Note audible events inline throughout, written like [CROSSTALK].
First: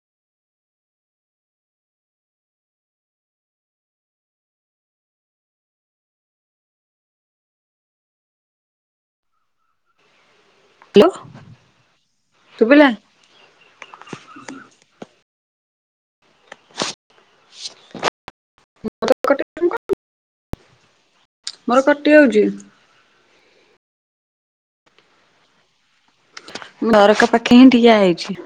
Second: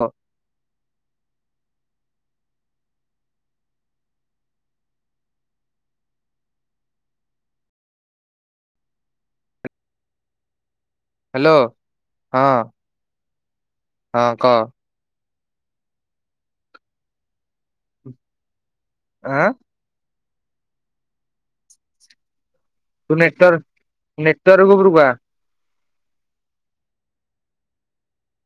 ହଁ ହ୍ୟାଲୋ ହଁ ଶୁଭିଲା ହଁ କହ କଟି ଆଁ ମୋର କଟି ହଉଚଛି ତୁ ନେଟୱାର୍କ ନେଟୱାର୍କ ଉପରୁ କୁହ ଘର କ ପାଖେ ହିଁ ଠିଆ ହେଇଛି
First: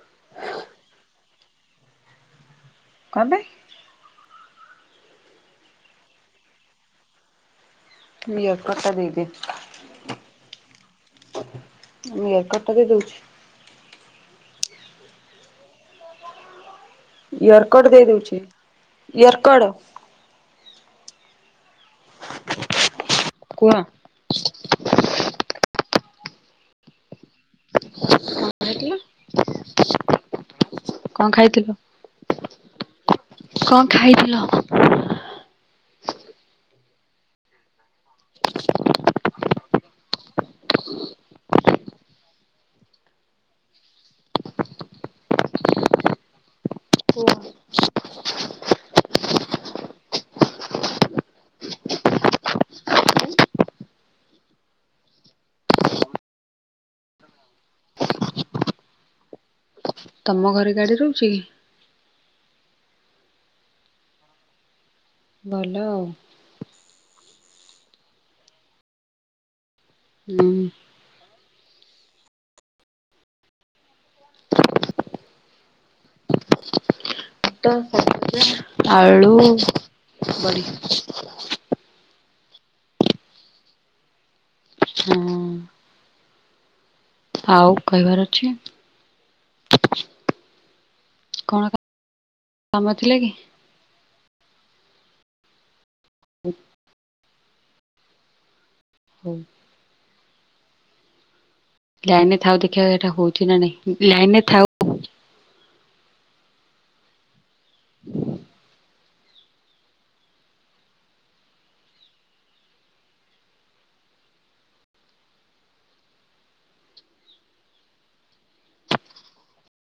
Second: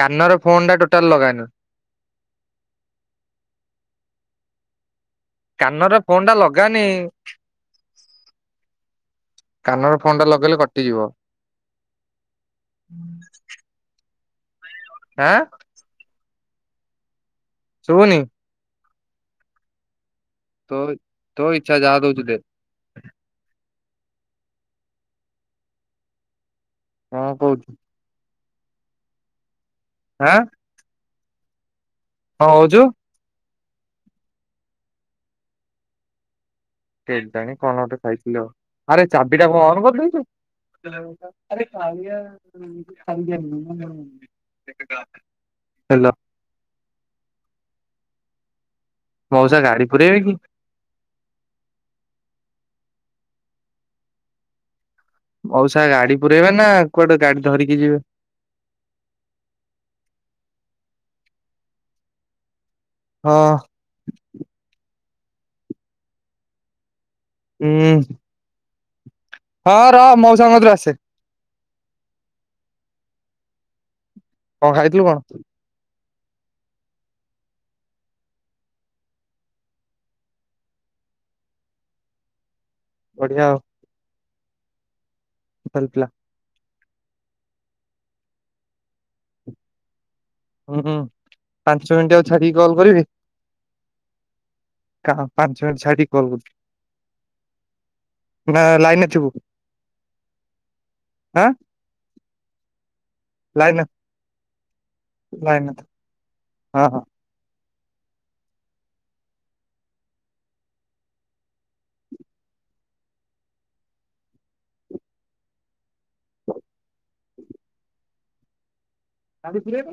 କାନର ଫୋନ୍ ଟା ଟୋଟାଲ ଲଗାନ କହିବେ କାନରେ ପୋଣ ଟା ଲଗାନି ମୁଁ ଇୟରକଡ ଟା ଦେଇଦିଏ କାନର ଫଣ୍ଡା ଲଗେଇଲେ କଟିଯିବ ମୁଁ ଏ କଟା ଦେଇ ଦଉଛି ଆଁ ଇୟରକଟ ଦେଇ ଶୁଭୁନି ଦଉଛି ଇୟରକଟ ତ ତୋ ଇଚ୍ଛା ଯାଆ ଦୋଉଛୁ ଦେ କୁହ କଣ କହୁଛୁ ହଁ ହେିଲ ହଁ କଣ ଖାଇଥିଲ ହଁ ହଉଛୁ କଣ ଖାଇଥିଲ କେ ଜାଣି କଣ ଗଟେ ଖାଇଥିଲ ଆଉ ଆରେ ଚାବିଟା କଣ କରିଦେଇଛ ଆରେ ଖାଇୟ [INAUDIBLE] ହେଲୋ ହୁ ମଉସା ଗାଡି ପୁରଇବେ କି ମଉସା ଗାଡି ପୁରାଇବେ ନା କୁଆଡେ ଗାଡି ଧରିକି ଯିବେ ତମ ଘରେ ଗାଡ଼ି ରହୁଛି କି ହଁ ଭଲ ହୁଁ ହଁ ରହ ମଉସା ହୁଁ। ସାଙ୍ଗତୁଲେ ଆସେ କଣ ଖାଇଥିଲୁ କଣ ତୁ ଆଳୁ ବଢ଼ି ବଢିଆ ଆଉ ହଁ ହେଇଥିଲା ଆଉ କହିବାର ଅଛି ହୁଁ କଣ ପାଞ୍ଚ ମିନିଟ ଆଉ ଛାଡିକି କଲ୍ କାମ କରିବି ଥିଲା କି? କହ ପାଞ୍ଚ ମିିନିଟ ଛାଡିକି କଲ କରୁଛି ନା ଲାଇନରେ ହଉ ଥିବୁ ଆଁ ଲାଇନ ରେ ଥାଉ ଦେଖିବା ଏଟା ହଉଛି ନା ନାଇଁ ଲାଇନରେ ଥାଉ ନାଇନ ତ ହଁ ହଁ ହୁଁ କାଲି ପୁରେଇ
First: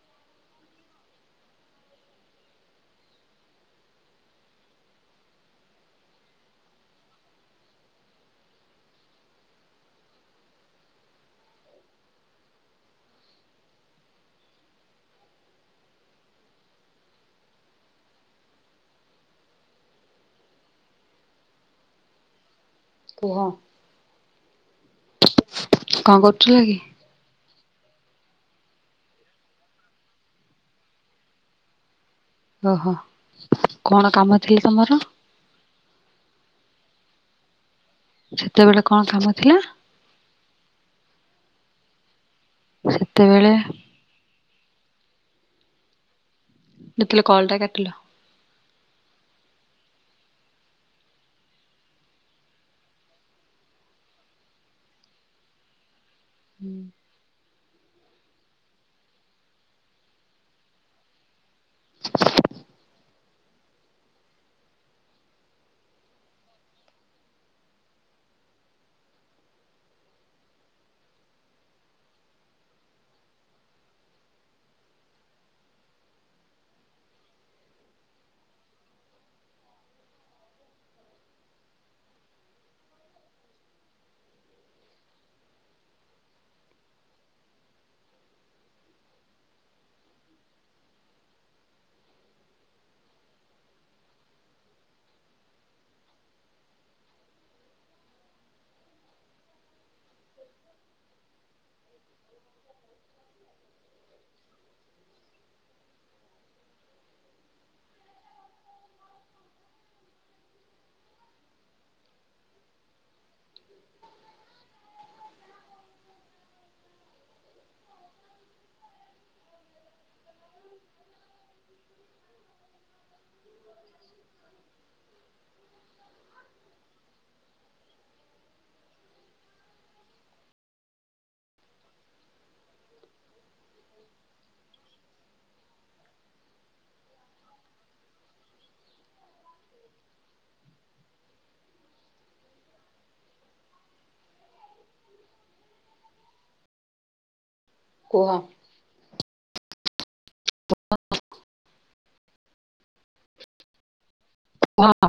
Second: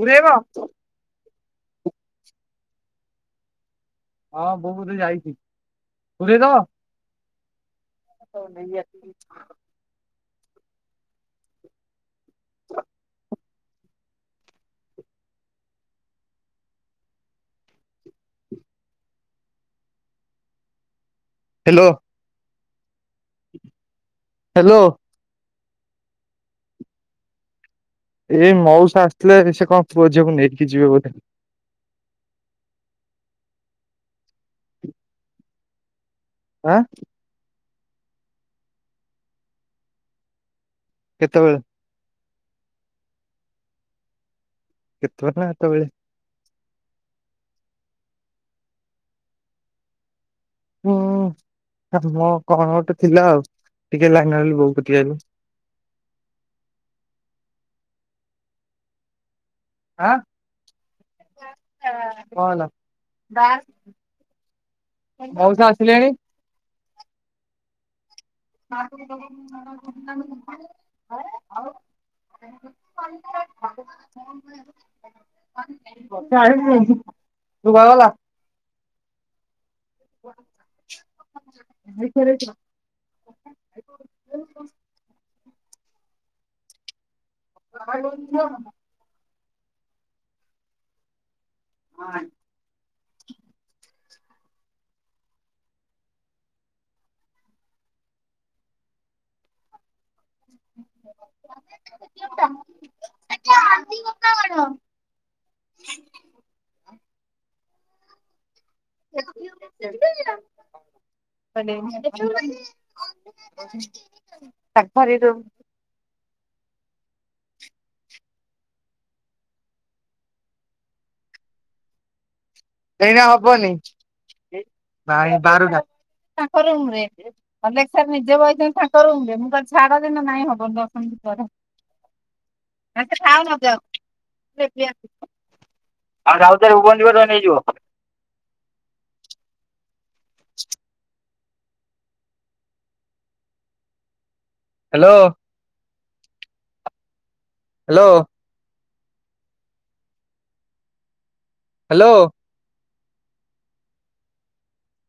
ପୁରେଇବ ହଁ ବୋଉ ବୋଧେ ଯାଇଛି ପୁରେଇଦବ ହଉ ନେଇ ଅସିଚି ହ୍ୟାଲୋ କୁହ ହ୍ୟାଲୋ କଣ କରୁଥିଲା କି ଏଇ ମଉସ ଆସିଥିଲେ ସେ କଣ ପୁଅଝିକୁ ନେଇକି ଯିବେ ବୋ ଓହୋ କଣ କାମ ଥିଲେ ତମର ଆଁ ସେତେବେଳେ କଣ କାମ ଥିଲା କେତେବେଳେ ସେତେବେଳେ କେତେବେ ନା ଏତେବେଳେ ଯେତେଲେ କଲଟା କାଟିଲ ହୁଁ କମ କଣ ଗୋଟେ ଥିଲା ଆଉ ଟିକେ ଲାଇନିଲ ବୋଉ ଟିକ ହେଲ ହୁଁ ଆଁ କଲା ମଉସା ଆସିଲେଣି ଦୁଗାରଲା ହଁ ଖରେଛି ହ ହ [INAUDIBLE] ଣ [INAUDIBLE] ମାନ ଶାକଭାରିରୁ ଏଇଟ ହବନି ଅଲେକ ସାର୍ ନିଜେ ବୟସ ସାଙ୍କର ହୁ ମୁଁ କହଲି ଛାଡ଼ ଦିନ ନାଇଁବନ ଦଶନ୍ୀ ପରେରା ମତେ ଖାଅ ମ ଆଉରେ ଆସ ଆଉ ରାଉତରେ ଭୁବନ୍ଦିବର ନେଇଯିବ ହ୍ୟାଲୋ ହ୍ୟାଲୋ। କୁହ। ହ ହ୍ୟାଲୋ। ହଁ।